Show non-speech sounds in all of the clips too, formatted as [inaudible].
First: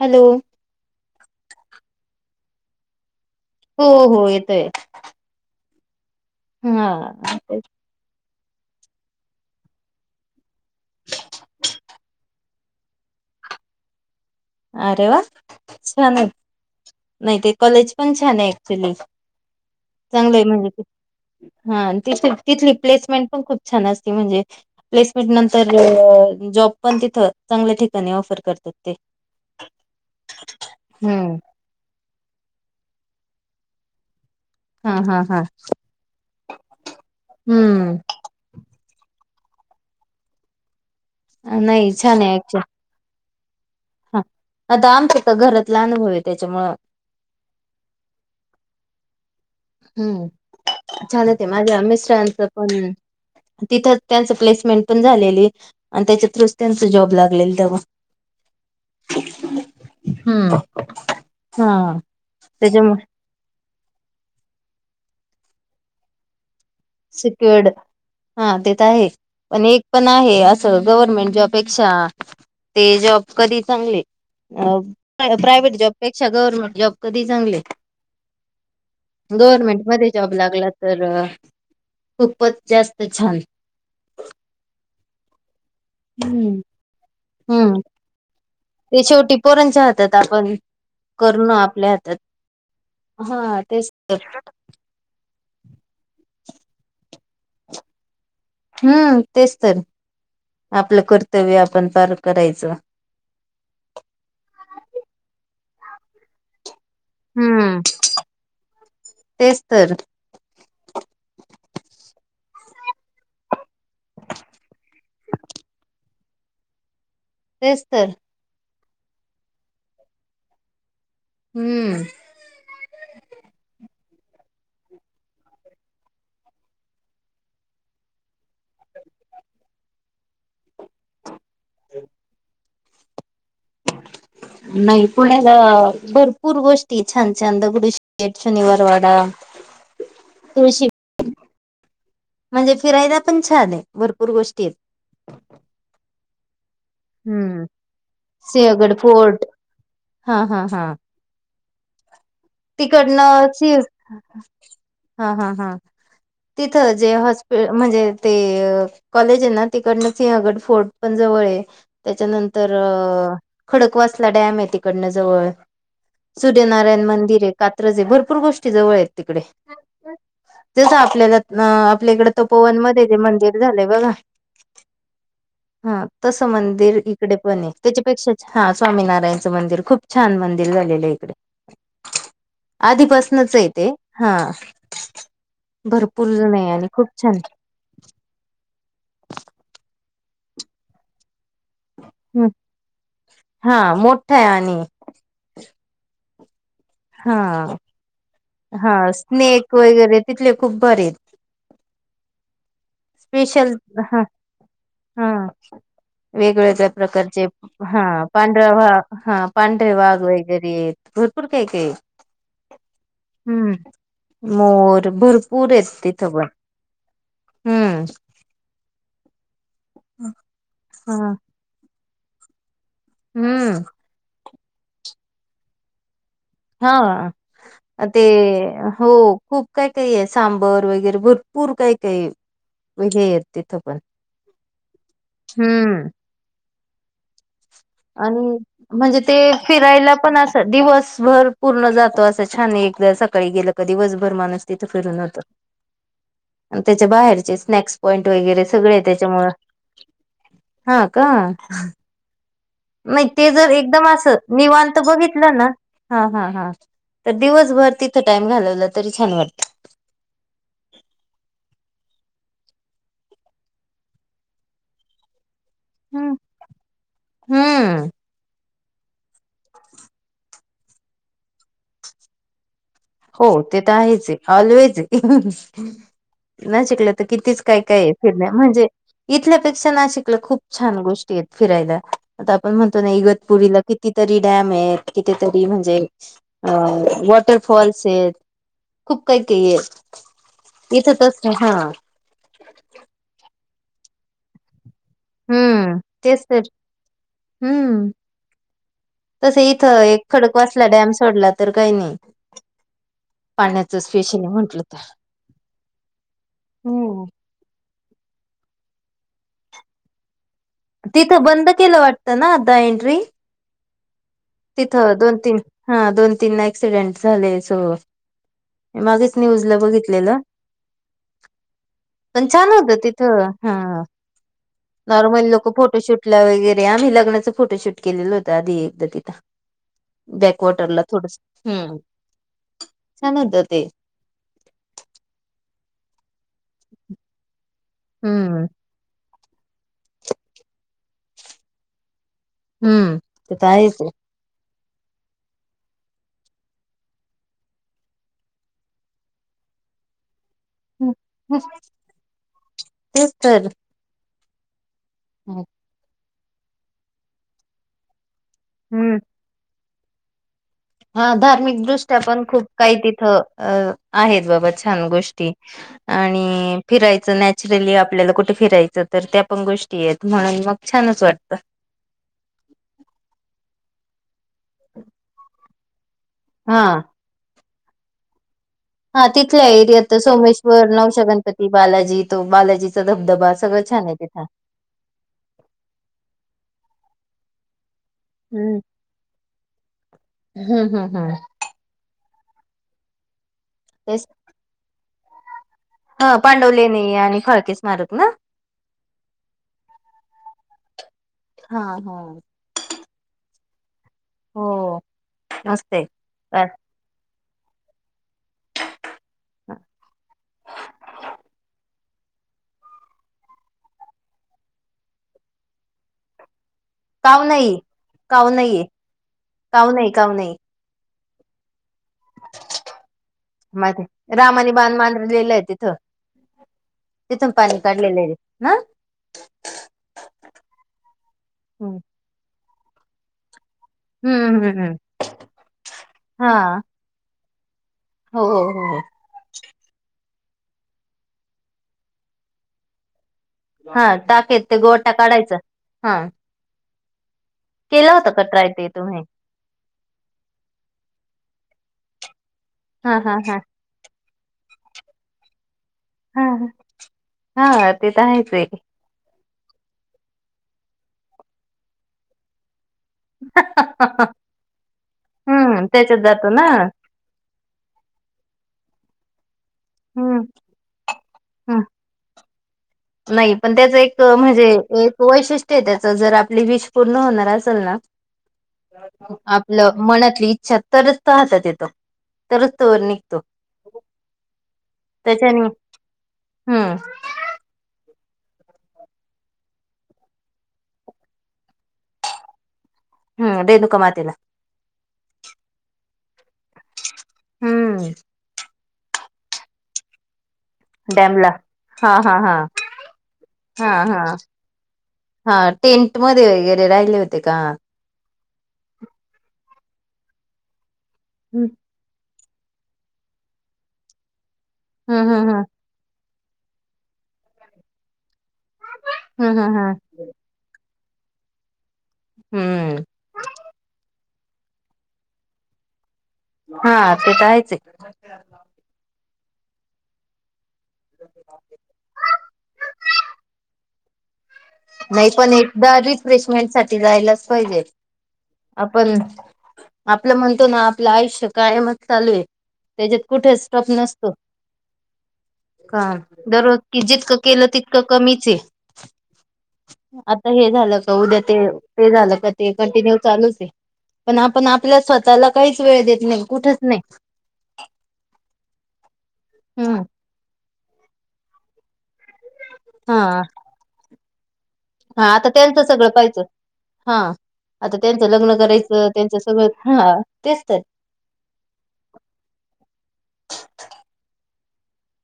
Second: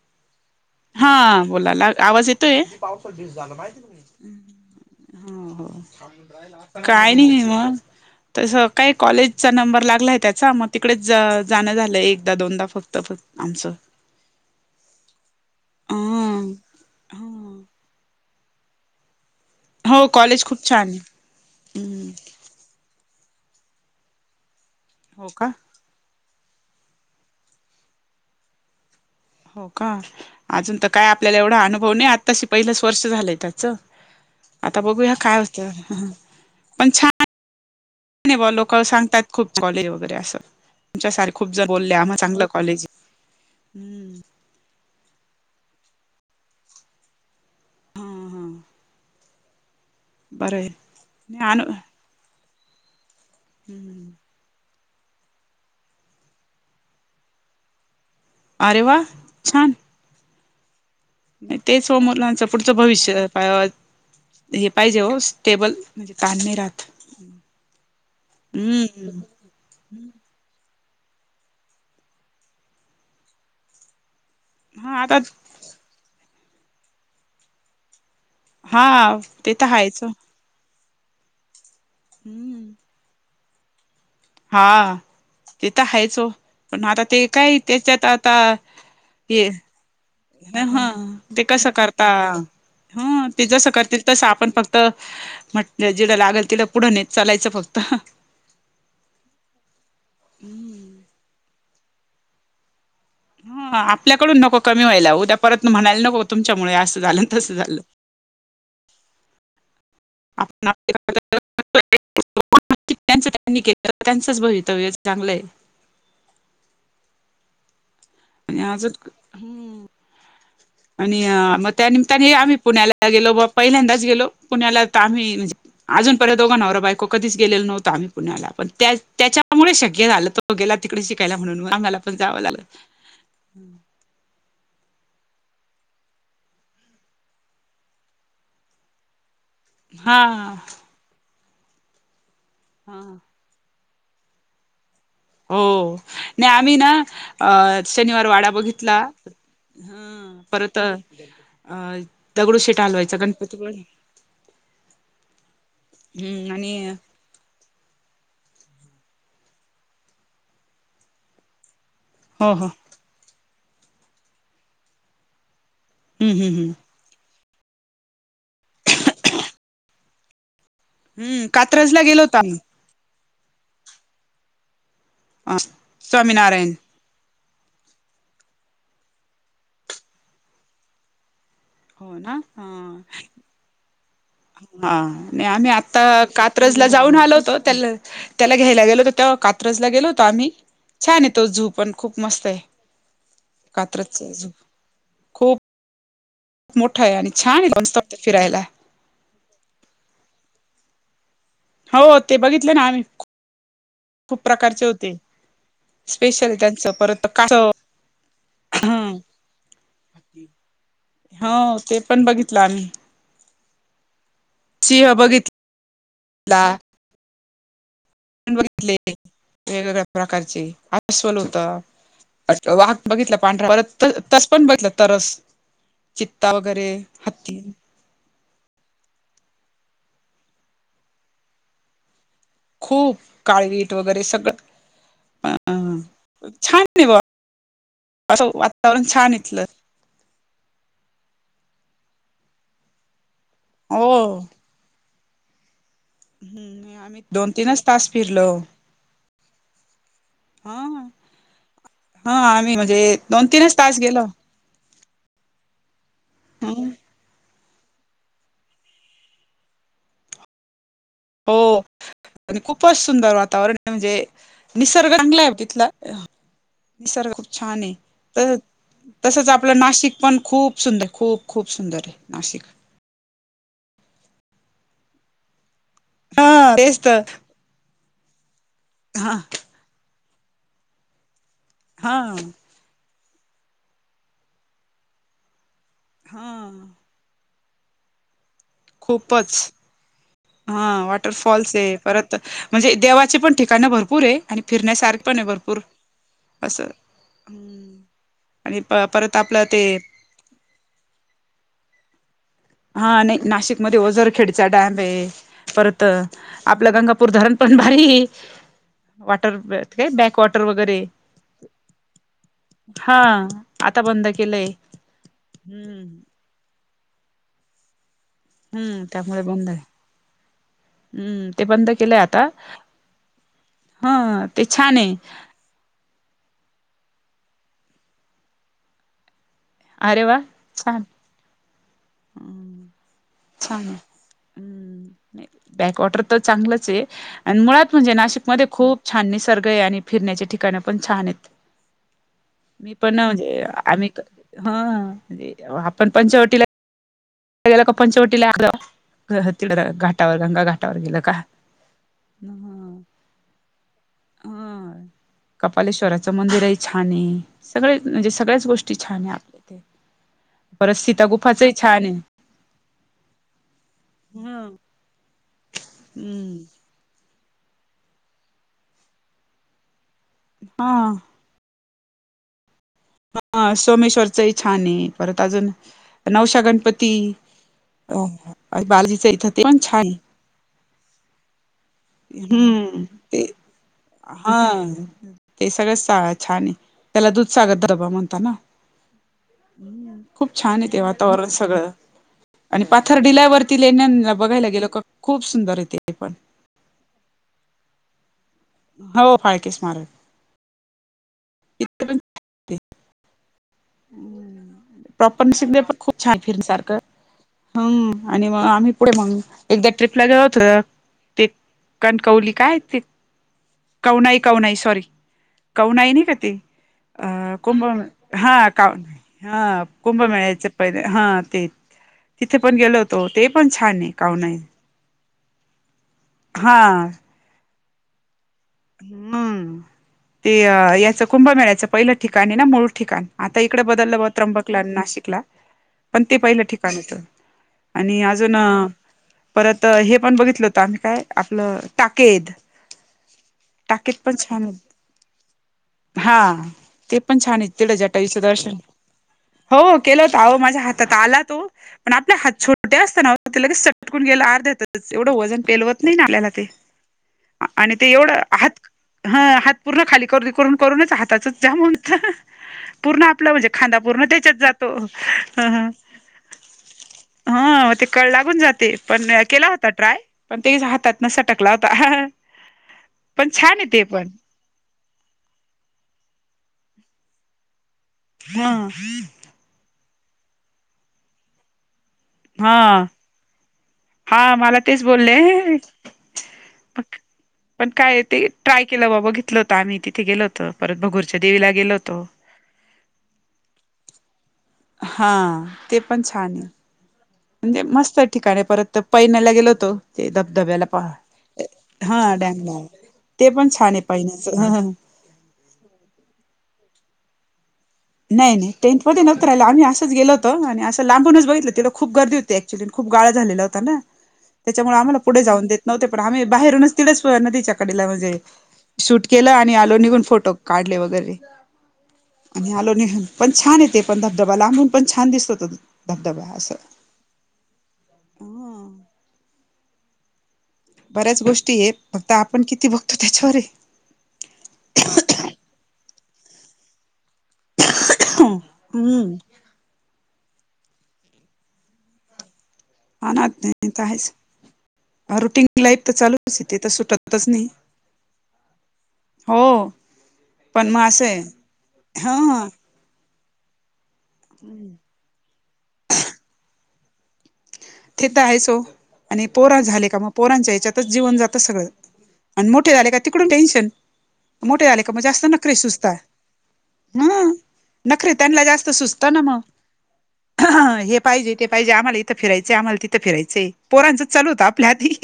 Hello. हा बोलाना, आवाज येतोय? पाव पण घेऊन जा ना भाई [unintelligible] हो हो हो येतोय. हो हो हा काय नाही निम तसं काय कॉलेजचा नंबर लागला आहे त्याचा मग तिकडेच जाणं झालं आहे एकदा, दोनदा फक्त, फक्त आमचं. अरे वा अ छान आहे नाही ते कॉलेज पण छान आहे ऍक्च्युली. हो चांगलं कॉलेज आहे खूप म्हणजे ते. छान हा आहे तिथली तिथली प्लेसमेंट पण खूप छान अस म्हणजे हो प्लेसमेंट का नंतर होय, जॉब पण तिथ चांगल्या ठिकाणी ऑफर करतात ते. हो का अजून तर काय हम्म आपल्याला एवढा अनुभव नाही आ आताशी पहिलंच वर्ष झालंय त्याच आता हा बघूया हा काय हा होत, पण छान हम्म. लोक सांगतात खूप कॉलेज वगैरे असं. तुमच्या सार खूप जण नाही बोलले आम्हा छान आहे चांगलं ऍक्च्युली कॉलेज हे. हा आता आमचं त घरातला अनुभव आहे त्याच्यामूळ हा हा. हम्म, बरं आहे झाल ते माझ्या मिस्टरांच पण तिथं अनु त्यांच प्लेसमेंट पण झालेली आणि त्याच्या थ्रूच त्यांच जॉब लागलेल तेव्हा. अरे वां छांन हम्मं तेचं हो मुलांचं पुढचं भविष्य पां हे पाहिजे हो स्टेबलं म्हणजे कांन नाहीं राहतं सिक्युंर्ड हां ते तरं आहेतं पणं एक पणं एक तरं आहे असं गवर्नमेंट जॉबपेक्षा ते जॉब कधीं चांगले हा आता अं प्रायव्हेट जॉबपेक्षां गव्हर्मेंट जॉब कधींही चांगले हां ते तरं हांयचं लागंला तरं खूपचं हम्म जास्तं छांन हां ते तरं हायंच हो हम्म पणं आंता ते कायं हम्म त्यांच्यातं आंता ते शेवटी पोरांच्या हाती हां ते कसं करतां हातात हं ते हा जसं तेच करतील तसं आपणं फक्तं ते म्हटलं जिलां लागेल तिलां पुढे नेतं चालांयचं फक्तं हम्मं तेचं तरं आपलं कर्तव्य आपणं पारं करायचं हं आपल्याकडूंन नको कमी व्हांयला उद्यां परंत म्हणांयला नको तुमच्यांमुळे असं झालं आं तसं हम्म झालं तेच तर आपलं चं त्यांनी केले त्यांचंच भवितव्यं चांगल आहे तेचं तरं आणि आंज आणि मंग हम्म त्यानिमीत्याणी आम्हीं पुण्यांला गेलो बां पहिल्यांदाचं गेलो पुण्यांला तरं आम्हीं अजूंनपर्यंत दोघं नवरां बायको कधीचं गेलेलां आम्हीं पुण्यांला पणं त्यां त्यांच्यामुळे शक्यं झालं तो गेलां तिकडे शिकांयला म्हणूंन आम्हांला पणं जावं लागतं नाहीं पुण्यांला भरंपूर गोष्टीं छांन छांन दगडूशेठ शेट शनिवार वाडां हां हां म्हणजे फिरायलां पणं छांन आहे भरंपूर गोष्टीं आहेतं हो नाहीं आम्हीं ना हम्म. अं शनिवार वाडां बघितलां हां हां हां अं तिकडनं शि हां हां हां हम्म आणि तिथं जे हॉस् म्हणजे ते कॉलेजये नां तिकडनं सिंहगड फोर्ट पणं जवळंये आहे हो हो त्यांच्यानंतर अं खडकवांसला डॅमये आहे तिकडनं जवळं हम्म हम्म हम्म सूर्यनारांयण मंदिरये आहे कात्रंजे भरंपूर गोष्टी जवळं आहेतं तिकडे हम्म कात्रजला आपल्यां गेलो इकडं होतो आम्ही तपोवन मध्यें जे मंदिर झालंय बघां अ हां तसं स्वामीनारायण मंदिर आहे इकडे पणंये त्यांच्यापेक्षा हां स्वामीनारांयणचं मंदिर खूंप छांन मंदिर झालेलं आहे इकडे हो ना हा आधीपसनंच यं तेे हां हां मी आम्हीं आंता कात्रंज आणि लां खूप जाऊंन आलो छान होतो त्यांला त्यांला घ्यायला गेलो होतं त्यां कात्रजंला गेलो होतं आम्हीं छांनये आहे तो झू पणं खूंप हम्म. मस्तये हा कात्रजं चं मोठा आहे झू आणि मोठांय आणि छांनय आहे फिरांयला नेक वगैरें तिथले खूंप भारी आहेतं हौ ते बघितलं ना आम्ही. स्पेशल, ह. खूप प्रकारचे होते स्पेशल वेगवेगळ्या त्यांचं परत प्रकारचे कासव हा पांढरा्या वा, हं हा पांढरे वाघ वगैरे. भरपूर हो काईकाईये. ते पण बघितलं आम्ही हम्म मोर सिंह बघितला भरपूरेत तिथं पण. हम्म. बघितले. वेगवेगळ्या प्रकारचे. हा अस्वल होतं. अच् वाघ बघितला पांढरा. हम्म परत तस पण बघितलं. तरस. चित्ता वगैरे. हा हत्ती. अ ते, हो खूप काही काहीये. सांबर वगैरे भरपूर काही काही ये. खूप काळवीट वगैरे सगळं. अ हम्म. छान आहे बा अन् असं वातावरण म्हणजे छान ते इथलं फिरायला पण अस दिवसभर पूर्ण जातो. असं छान एकदा सकाळी गेलं का हो दिवसभर माणूस तिथं फिरून होतं. आण हम्म त्याच्या आम्ही दोन बाहेरचे तीनच स्नॅक्स तास पॉइंट फिरलो वगैरे सगळय. त्याच्यामुळ हा का? हा आम्ही म्हणजे नाय दोन ते जर तीनच तास एकदम गेलो असं, निवांत बघितलं ना. हा ह हां. हम्म तर दिवसभर तिथं टाइम घालवला तरी छान वाटतं. हो आणि खूपच सुंदर वातावरणे. म्हणजे निसर्ग चांगलाय ओ तिथला. निसर्ग खूप छाने. हम्म. त तसंच आपलं नाशिक पण खूप सुंदर. खूप खूप सुंदरे. नाशिक. हो ते तर आहेचे. ऑलवेजे. हा तेच नाशिकला तर त कितीच काय काये. फिरण्या. म्हणजे हा इथल्यापेक्षा नाशिकला खूप छान गोष्टीयेत फिरायला. हा आता आपण म्हणतो ना. इगतपुरीला कितीतरी डॅमेत. कितीतरी म्हणजे हा वॉटर फॉल्सेत. खूप काही खूपच काही ये. इथं तस हा त म्हणजे देवाची पण ठिकाणं भरपूरे. आणि फिरण्यासारख पणे भरपूर हम्म तेच तर अस. हम्म आणि प परत तस आपलं ते इथं एक खडक वाचला डॅम सोडला तर काही नाही. हा नाही, नाशिकमध्ये पाण्याचं स्पेशल ओझरखेडचा म्हंटलं तर डॅमे. परत आपलं हम्म गंगापूर धरण पण भारी. वॉटर काय बॅकवॉट तिथं बंद केलं वाटतं ना आता हा एंट्री? आता बंद केलंय. तिथं दोन तीन. हा हम्म दोन तीन ऍक्सिडेंट झाले. सो हम्म मागेच त्यामुळे न्यूज बंद ला आहे बघितलेलं. हम्म ते बंद केलंय पण आता छान होत तिथ. हा. हा ते छान आहे नॉर्मल लोक फोटोशूट ला वगैरे. आम्ही लग्नाचं फोटोशूट केलेलं होता. आधी एकदा तिथं. अरे वा बॅकवॉटरला छान थोडस. हम्म, छान होतं ते. छान हम्म. बॅकवॉटर तर चांगलंचे आण मुळात म्हणजे हम्म नाशिकमध्ये खूप छान निसर्गय. आणि फिरण्याच्या ठिकाण पण छानेत. मी पण हम्म. ते म्हणजे, तर आहेच आम्ही आहे ह आपण पंचवटीला गेला का, पंचवटी लाखि तीड घाटावर. गंगा घाट ह तेच तर. बालेश्वराचं मंदिरयी छाने. सगळे म्हणजे सगळ्याच गोष्टी हम्म. छाने. आपल्या इथे. परत सीता हा गुफाचही छान आहे. धार्मिकदृष्ट्या पण खूप काही तिथं. अ आहेत बाबा छान गोष्टी. आणि हम्म. फिरायचं नॅचरली आपल्याला कुठे फिरायचं तर त्या पण गोष्टी आहेत म्हणून मग हा छानच वाटतं. ह सोमेश्वरचंही छान आहे परत अजून नवसा हा. गणपती अ हा बालाजीच इथं ते तिथलं पण छान एरियात स आहे वर नवसा गणपती, बालाजी तो बालाजीचा हम्म ते धबधबा सगळं छान होते. हा ते सगळंच स छान आहे, त्याला दूध सागर धबा म्हण- ता न. हम्म. खूप छान हम्म येत हम्म हम्म वातावरण सगळं. आणि पाथर डिलावरती लेण्या बघायला गेलो का खूप सुंदर आहे ते. पण ह पांडवले नाही आणि फळके स्मारक ना. हो फाळके स्मारक. हा इथे पण हा‌. हो [inaudible] प्रॉपर [unintelligible] म्यसिक दे पण मस्त आहे. खूप छान अ, फिरनसारखं. हम्म आणि मग आम्ही पुढे मग एकदा ट्रिपला गेलो होत ते. कणकवली काय ते कौ नाही, कौ नाही सॉरी कौ नाही नाही का ते. अ काव नाही कुंभे काव हा का नाहीये हा काव नाही काव नाही कुंभमेळायचे पहिले हा ते. तिथे पण गेलो होतो ते पण छान माहिती आहे काऊ नाही रामाने बाण मांडलेलं आहे तिथं हा. तिथून पाणी काढलेलं आहे रे. हम्म ते याचं कुंभ मळाच हम्म पहिलं ठिकाणं आहे ना मूळ ठिकाण. आता इकडे बदललं ब हम्म हम्म त्र्यंबकला, हम्म. नाशिकला पण ते पहिलं हा ठिकाण होेत. आणि हो अजून हो हो हो. परत हे पण बघितलं होत आम्ही काय आपलं ताकेद. हा ताकेत पण टाकेत छान ते आहेत. गोटा काढायचा. हा ते पण छान आहेत. तिड केला जटवि होता स का ट्राय दर्शन ते तुम्ही? हो केल होत हो माझ्या हातात आला तो पण आपल्या हात छोड कुठे हा असताना हा हा ति लगेच सटकून गेला आर्ध्याेतच एवढं वजन पेलवत नाही ना आपल्याला हा. ते. हा आणि ते तर एवढं आहे. हात हा हात पूर्ण खाली करदी करून करूनच हाताच जामणत. पूर्ण आपलं म्हणजे खांदा पूर्ण त्याच्यात जातो. [inaudible] हम्म त्याच्यात जातो ना हा ते कळ लागून जाते पण केला हो त ट्राय हम्म पण ते हातात न सटकला हम्म होता. [inaudible] नाही पण छान आहे त्याच ते एक पण म्हणजे एक वैशिष्ट्य आहे त्याच जर आपली विष पूर्ण होणार असेल ना. ह आपलं मनातली इच्छा तरच तो हातात येत. तरच तोवर हा निघतो. [inaudible] हा मला तेच बोलले त्याच्याने हम्म म. [inaudible] पण काय ते ट्राय केलं बाबा घेतलं होतं आम्ही तिथे गेलो होत परत भगूरच्या देवीला गेलो होतो. हम्म रेणुका मातेला. हा ते पण छान आहे. म्हणजे हम्म मस्त ठिकाणी परत पैन्यला गेलो होतो ते धबधब्याला. डॅमला हा डॅमला ते पण हा छान आहे हा पैन्याच. हा टेंटमध्ये वगैरे राहिले होते का? नाही नाही टेंटमध्ये नव्हतं राहिलं आम्ही असंच गेल होतो आणि असं लांबूनच हम्म बघितलं ते लो खूप गर्दी होती ऍक्च्युली खूप गाळा झालेला होता ना. त्याच्यामुळे आम्हाला हम्म पुढे हम्म जाऊन देत नव्हते पण आम्ही बाहेरूनच तिलाच ना नदीच्या कडेला म्हणजे शूट केलं हम्म आणि हम्म हम्म आलो निघून फोटो काढले वगैरे. आणि आलो हम्म निघून पण छान ये ते पण धबधबा लांबून पण छान दिसतो तो धबधबा असं. हा ते आहेचं हे. ह बऱ्याचं गोष्टी हेतं फक्त आपण किती बघतो त्याच्यावर. नाही पण एकदा रिफ्रेशमेंट साठी जायलाचं पाहिजे आपण हम्म आपलं म्हणतो ना आपलं आयुष्य कायमचं चालू आहे त्याच्यात अनात कुठे नाही स्टॉप तर नसतो. आहेच रुटीन लाईफ का तर चालूच आहे दररोज ते तर कि जितकं सुटतच केलं नाही तितकं कमीचं आहे. हो आता हे पण झालं मग का असं आहे उद्या ते - ते झालं का हा ते कंटिन्यू चालूचं हे. पण आपण आपल्या स्वतःला काहीचं वेळ देत नाही कुठंच नाही. ते त आहेच ओ आणि हे पोरा हम्म झाले का मग पोरांच्या याच्यातचं जीवन जातं सगळं. आणि मोठे झाले का हा तिकडून टेन्शन मोठे झाले का मग हा जास्त आता नकरे त्यांचं सगळं सुचतात. पाहिचं हा हम, आता त्यांचं नखरे लग्न त्यांना जास्त करायचं सुचत त्यांचं ना मग सगळं हा तेच तर हे. पाहिजे तेे पाहिजे आम्हाला इथं फिरायचं आम्हाला तिथं फिरायचय पोरांचं चालू होत आपल्या आधी.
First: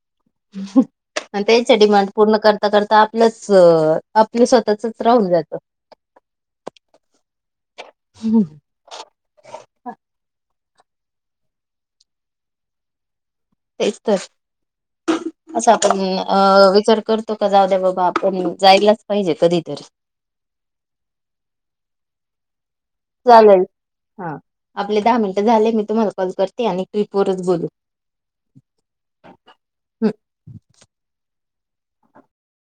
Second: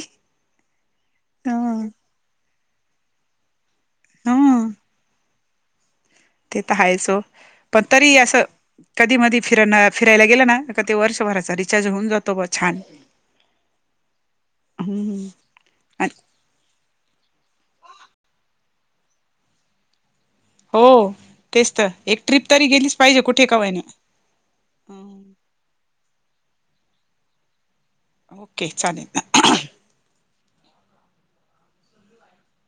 त्याच्या हं डिमांड पूर्ण कर करता- करता आपलंच अ - आपल हं स्वतःच राहून जातं. ते तर हायचं ओ पण तरी असं कधी मधी फिरणं फिरायला गेलं ना क ते वर्षभराचा रिचार्ज होऊन जातो ब- छान. तेचं तर, हम्म असं आपण आणि अ- विचार करतो का जाऊ द्या बाबा आपण जायलाचं पाहिजे कधीतरी. हो तेचं तर एक ट्रीप तरी गेलीचं चालेल हा आपले दहा मिनटं झाले मी तुम्हाला कॉल करते आणि ट्रिपवरचं बोलू. ओके, चालेल ना. हम्म.